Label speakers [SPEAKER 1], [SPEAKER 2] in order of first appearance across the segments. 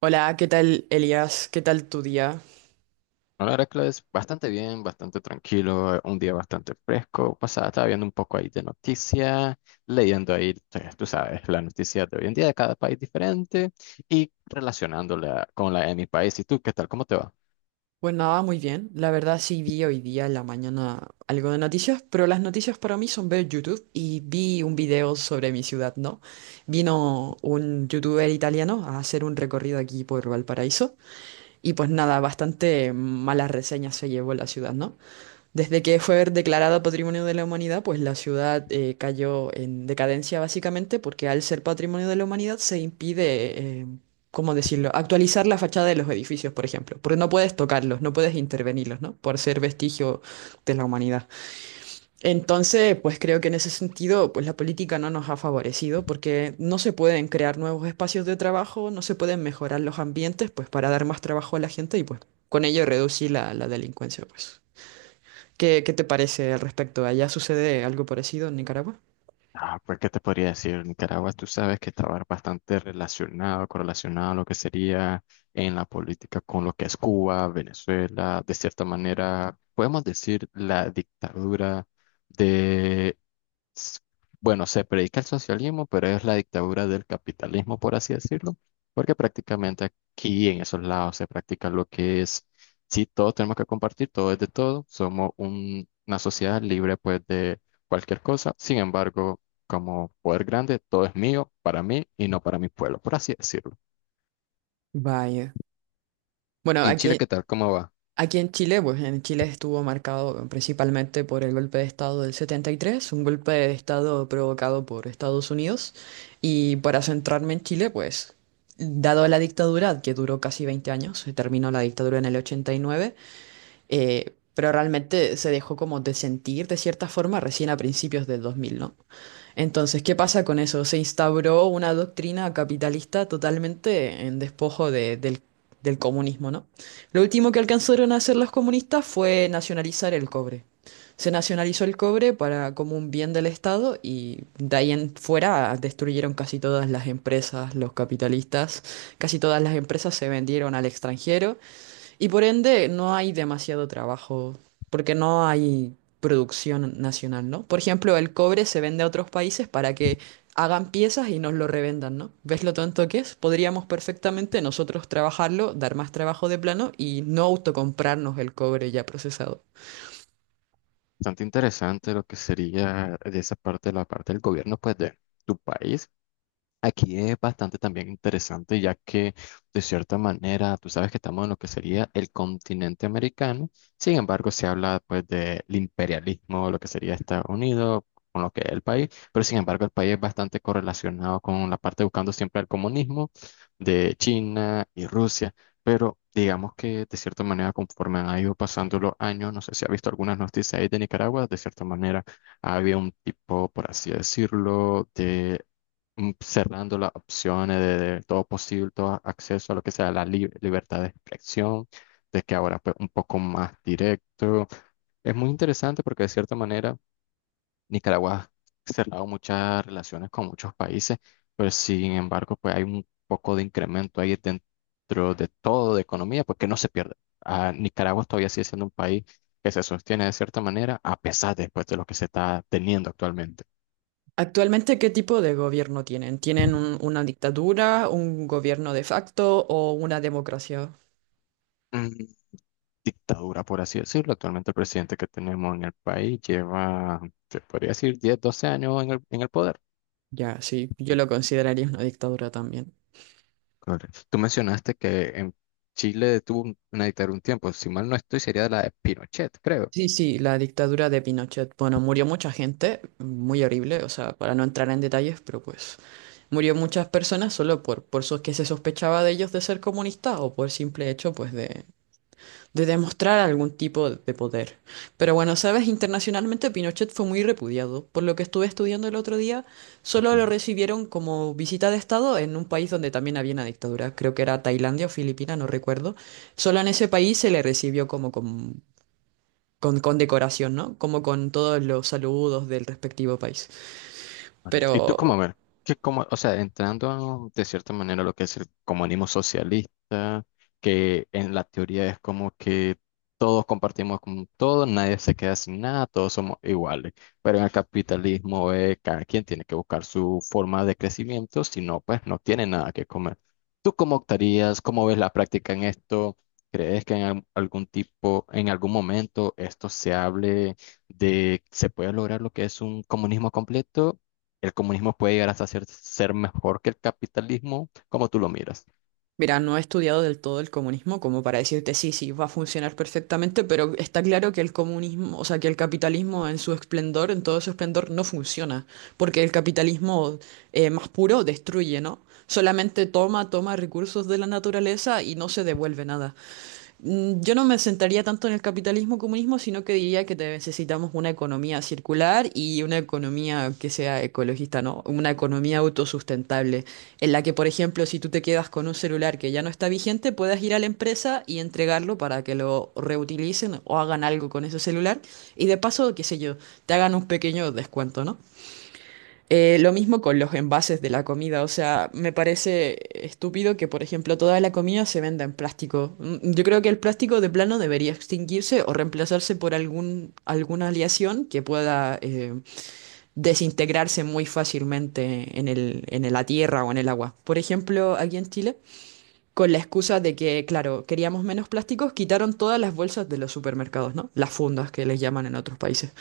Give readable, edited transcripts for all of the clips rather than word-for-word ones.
[SPEAKER 1] Hola, ¿qué tal Elias? ¿Qué tal tu día?
[SPEAKER 2] No, la verdad que lo es bastante bien, bastante tranquilo, un día bastante fresco. Pasaba, estaba viendo un poco ahí de noticias, leyendo ahí, tú sabes, las noticias de hoy en día de cada país diferente y relacionándola con la de mi país. ¿Y tú qué tal? ¿Cómo te va?
[SPEAKER 1] Pues nada, muy bien. La verdad sí vi hoy día en la mañana algo de noticias, pero las noticias para mí son ver YouTube y vi un video sobre mi ciudad, ¿no? Vino un youtuber italiano a hacer un recorrido aquí por Valparaíso y pues nada, bastante malas reseñas se llevó la ciudad, ¿no? Desde que fue declarada Patrimonio de la Humanidad, pues la ciudad cayó en decadencia básicamente porque al ser Patrimonio de la Humanidad se impide, ¿cómo decirlo?, actualizar la fachada de los edificios, por ejemplo, porque no puedes tocarlos, no puedes intervenirlos, ¿no? Por ser vestigio de la humanidad. Entonces, pues creo que en ese sentido, pues la política no nos ha favorecido porque no se pueden crear nuevos espacios de trabajo, no se pueden mejorar los ambientes, pues para dar más trabajo a la gente y pues con ello reducir la delincuencia, pues. ¿Qué te parece al respecto? ¿Allá sucede algo parecido en Nicaragua?
[SPEAKER 2] Ah, pues, ¿qué te podría decir? Nicaragua, tú sabes que estaba bastante relacionado, correlacionado a lo que sería en la política con lo que es Cuba, Venezuela, de cierta manera, podemos decir la dictadura de, s- bueno, se predica el socialismo, pero es la dictadura del capitalismo, por así decirlo, porque prácticamente aquí en esos lados se practica lo que es, si todos tenemos que compartir, todo es de todo, somos una sociedad libre pues de cualquier cosa, sin embargo como poder grande, todo es mío, para mí y no para mi pueblo, por así decirlo.
[SPEAKER 1] Vaya. Bueno,
[SPEAKER 2] ¿Y en Chile
[SPEAKER 1] aquí,
[SPEAKER 2] qué tal? ¿Cómo va?
[SPEAKER 1] aquí en Chile, pues en Chile estuvo marcado principalmente por el golpe de Estado del 73, un golpe de Estado provocado por Estados Unidos. Y para centrarme en Chile, pues, dado la dictadura, que duró casi 20 años, se terminó la dictadura en el 89, pero realmente se dejó como de sentir de cierta forma recién a principios del 2000, ¿no? Entonces, ¿qué pasa con eso? Se instauró una doctrina capitalista totalmente en despojo del comunismo, ¿no? Lo último que alcanzaron a hacer los comunistas fue nacionalizar el cobre. Se nacionalizó el cobre para, como un bien del Estado y de ahí en fuera destruyeron casi todas las empresas, los capitalistas, casi todas las empresas se vendieron al extranjero y por ende, no hay demasiado trabajo, porque no hay producción nacional, ¿no? Por ejemplo, el cobre se vende a otros países para que hagan piezas y nos lo revendan, ¿no? ¿Ves lo tonto que es? Podríamos perfectamente nosotros trabajarlo, dar más trabajo de plano y no autocomprarnos el cobre ya procesado.
[SPEAKER 2] Bastante interesante lo que sería de esa parte, la parte del gobierno, pues de tu país. Aquí es bastante también interesante, ya que de cierta manera tú sabes que estamos en lo que sería el continente americano, sin embargo se habla pues del imperialismo, lo que sería Estados Unidos, con lo que es el país, pero sin embargo el país es bastante correlacionado con la parte buscando siempre el comunismo de China y Rusia, pero digamos que de cierta manera conforme han ido pasando los años, no sé si ha visto algunas noticias ahí de Nicaragua, de cierta manera había un tipo, por así decirlo, de cerrando las opciones de todo posible, todo acceso a lo que sea la libertad de expresión, de que ahora pues un poco más directo. Es muy interesante porque de cierta manera Nicaragua ha cerrado muchas relaciones con muchos países, pero sin embargo pues hay un poco de incremento ahí dentro de todo de economía, porque no se pierde. Ah, Nicaragua todavía sigue siendo un país que se sostiene de cierta manera a pesar después de lo que se está teniendo actualmente.
[SPEAKER 1] Actualmente, ¿qué tipo de gobierno tienen? ¿Tienen una dictadura, un gobierno de facto o una democracia?
[SPEAKER 2] Dictadura, por así decirlo. Actualmente el presidente que tenemos en el país lleva, se podría decir, 10 o 12 años en el poder.
[SPEAKER 1] Ya, sí, yo lo consideraría una dictadura también.
[SPEAKER 2] Correcto. Tú mencionaste que en Chile tuvo una dictadura un tiempo, si mal no estoy, sería la de Pinochet, creo.
[SPEAKER 1] Sí, sí, la dictadura de Pinochet. Bueno, murió mucha gente, muy horrible, o sea, para no entrar en detalles, pero pues murió muchas personas solo por que se sospechaba de ellos de ser comunistas o por simple hecho, pues, de demostrar algún tipo de poder. Pero bueno, sabes, internacionalmente Pinochet fue muy repudiado. Por lo que estuve estudiando el otro día, solo lo
[SPEAKER 2] Ujú.
[SPEAKER 1] recibieron como visita de Estado en un país donde también había una dictadura. Creo que era Tailandia o Filipinas, no recuerdo. Solo en ese país se le recibió como con decoración, ¿no? Como con todos los saludos del respectivo país.
[SPEAKER 2] Correcto. Y tú
[SPEAKER 1] Pero,
[SPEAKER 2] como, a ver, que como, o sea, entrando de cierta manera a lo que es el comunismo socialista, que en la teoría es como que todos compartimos con todo, nadie se queda sin nada, todos somos iguales. Pero en el capitalismo cada quien tiene que buscar su forma de crecimiento, si no, pues no tiene nada que comer. ¿Tú cómo optarías? ¿Cómo ves la práctica en esto? ¿Crees que en algún tipo, en algún momento esto se hable de se puede lograr lo que es un comunismo completo? El comunismo puede llegar hasta ser, ser mejor que el capitalismo, como tú lo miras.
[SPEAKER 1] mira, no he estudiado del todo el comunismo como para decirte sí, sí, va a funcionar perfectamente, pero está claro que el comunismo, o sea, que el capitalismo en su esplendor, en todo su esplendor, no funciona, porque el capitalismo más puro destruye, ¿no? Solamente toma recursos de la naturaleza y no se devuelve nada. Yo no me sentaría tanto en el capitalismo comunismo, sino que diría que necesitamos una economía circular y una economía que sea ecologista, ¿no? Una economía autosustentable, en la que, por ejemplo, si tú te quedas con un celular que ya no está vigente, puedas ir a la empresa y entregarlo para que lo reutilicen o hagan algo con ese celular y de paso, qué sé yo, te hagan un pequeño descuento, ¿no? Lo mismo con los envases de la comida, o sea, me parece estúpido que, por ejemplo, toda la comida se venda en plástico. Yo creo que el plástico de plano debería extinguirse o reemplazarse por algún, alguna aleación que pueda desintegrarse muy fácilmente en el, en la tierra o en el agua. Por ejemplo, aquí en Chile, con la excusa de que, claro, queríamos menos plásticos, quitaron todas las bolsas de los supermercados, ¿no? Las fundas que les llaman en otros países.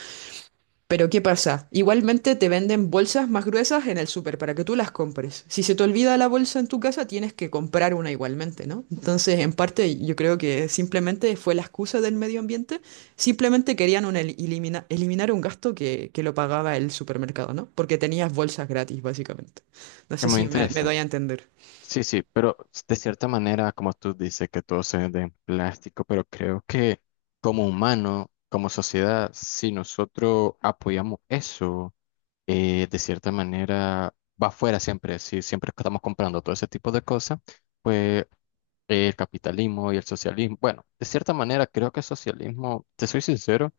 [SPEAKER 1] Pero ¿qué pasa? Igualmente te venden bolsas más gruesas en el súper para que tú las compres. Si se te olvida la bolsa en tu casa, tienes que comprar una igualmente, ¿no? Entonces, en parte, yo creo que simplemente fue la excusa del medio ambiente. Simplemente querían un eliminar un gasto que lo pagaba el supermercado, ¿no? Porque tenías bolsas gratis, básicamente. No
[SPEAKER 2] Es
[SPEAKER 1] sé
[SPEAKER 2] muy
[SPEAKER 1] si me doy
[SPEAKER 2] interesante.
[SPEAKER 1] a entender.
[SPEAKER 2] Sí, sí, pero de cierta manera, como tú dices, que todo se de plástico, pero creo que como humano, como sociedad, si nosotros apoyamos eso, de cierta manera va afuera siempre, si siempre estamos comprando todo ese tipo de cosas, pues el capitalismo y el socialismo, bueno, de cierta manera creo que el socialismo, te soy sincero,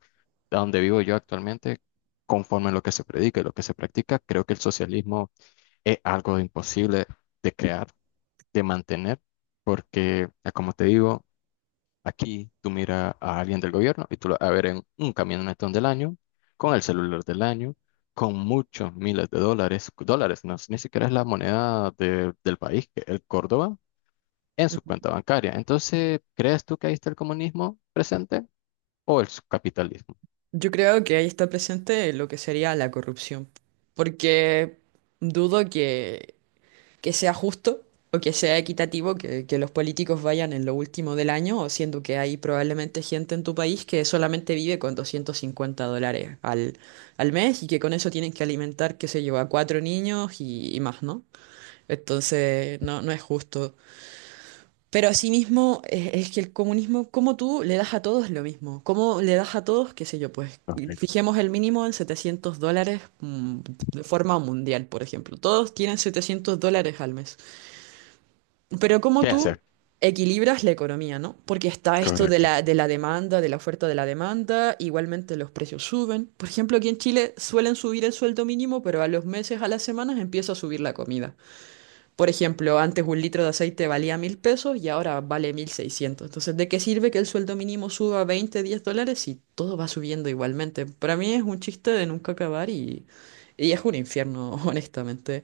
[SPEAKER 2] a donde vivo yo actualmente, conforme a lo que se predica y lo que se practica, creo que el socialismo es algo imposible de crear, de mantener, porque, ah, como te digo, aquí tú miras a alguien del gobierno y tú lo vas a ver en un camionetón del año, con el celular del año, con muchos miles de dólares, dólares, no, ni siquiera es la moneda del país, que es el Córdoba, en su cuenta bancaria. Entonces, ¿crees tú que ahí está el comunismo presente o el capitalismo?
[SPEAKER 1] Yo creo que ahí está presente lo que sería la corrupción, porque dudo que sea justo o que sea equitativo, que los políticos vayan en lo último del año, o siendo que hay probablemente gente en tu país que solamente vive con $250 al mes y que con eso tienen que alimentar, qué sé yo, a cuatro niños y más, ¿no? Entonces, no, no es justo. Pero asimismo, es que el comunismo, como tú le das a todos lo mismo? ¿Cómo le das a todos, qué sé yo, pues
[SPEAKER 2] Correcto.
[SPEAKER 1] fijemos el mínimo en $700 de forma mundial, por ejemplo? Todos tienen $700 al mes. Pero ¿cómo
[SPEAKER 2] ¿Qué
[SPEAKER 1] tú
[SPEAKER 2] hacer?
[SPEAKER 1] equilibras la economía, ¿no? Porque está esto de
[SPEAKER 2] Correcto.
[SPEAKER 1] la, de la demanda, de la oferta de la demanda, igualmente los precios suben. Por ejemplo, aquí en Chile suelen subir el sueldo mínimo, pero a los meses, a las semanas empieza a subir la comida. Por ejemplo, antes un litro de aceite valía 1.000 pesos y ahora vale 1.600. Entonces, ¿de qué sirve que el sueldo mínimo suba 20, $10 si todo va subiendo igualmente? Para mí es un chiste de nunca acabar y es un infierno, honestamente.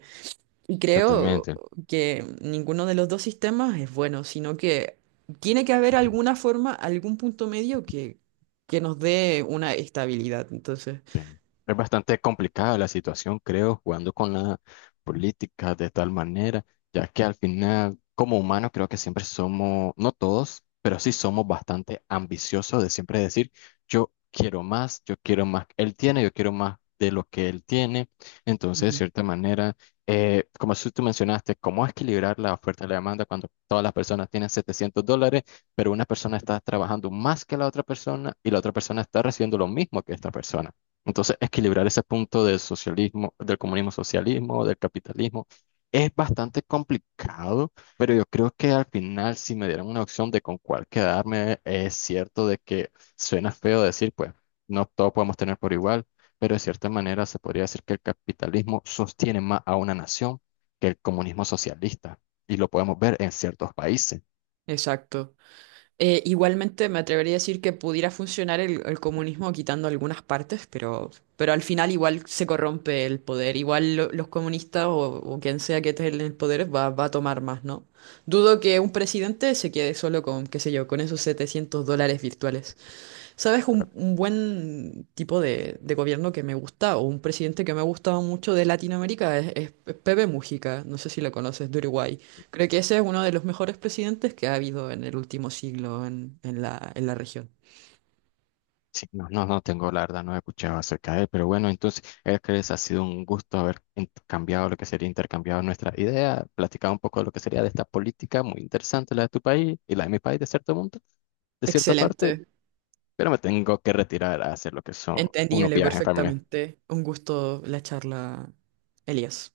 [SPEAKER 1] Y creo
[SPEAKER 2] Totalmente.
[SPEAKER 1] que ninguno de los dos sistemas es bueno, sino que tiene que haber alguna forma, algún punto medio que nos dé una estabilidad. Entonces,
[SPEAKER 2] Sí. Es bastante complicada la situación, creo, jugando con la política de tal manera, ya que al final, como humanos, creo que siempre somos, no todos, pero sí somos bastante ambiciosos de siempre decir, yo quiero más que él tiene, yo quiero más de lo que él tiene. Entonces, de
[SPEAKER 1] Ujú.
[SPEAKER 2] cierta manera, como si tú mencionaste, ¿cómo equilibrar la oferta y la demanda cuando todas las personas tienen $700, pero una persona está trabajando más que la otra persona y la otra persona está recibiendo lo mismo que esta persona? Entonces, equilibrar ese punto del socialismo, del comunismo socialismo, del capitalismo, es bastante complicado, pero yo creo que al final, si me dieran una opción de con cuál quedarme, es cierto de que suena feo decir, pues, no todos podemos tener por igual, pero de cierta manera se podría decir que el capitalismo sostiene más a una nación que el comunismo socialista, y lo podemos ver en ciertos países.
[SPEAKER 1] Exacto. Igualmente me atrevería a decir que pudiera funcionar el comunismo quitando algunas partes, pero al final igual se corrompe el poder. Igual los comunistas o quien sea que esté en el poder va a tomar más, ¿no? Dudo que un presidente se quede solo con, qué sé yo, con esos $700 virtuales. ¿Sabes? Un buen tipo de gobierno que me gusta, o un presidente que me ha gustado mucho de Latinoamérica, es Pepe Mujica, no sé si lo conoces, de Uruguay. Creo que ese es uno de los mejores presidentes que ha habido en el último siglo en la región.
[SPEAKER 2] Sí, no, no, no tengo, la verdad, no he escuchado acerca de él, pero bueno, entonces, Hércules, ha sido un gusto haber cambiado lo que sería intercambiado nuestra idea, platicado un poco de lo que sería de esta política muy interesante, la de tu país y la de mi país, de cierto punto, de cierta parte,
[SPEAKER 1] Excelente,
[SPEAKER 2] pero me tengo que retirar a hacer lo que son unos
[SPEAKER 1] entendible
[SPEAKER 2] viajes familiares.
[SPEAKER 1] perfectamente. Un gusto la charla, Elías.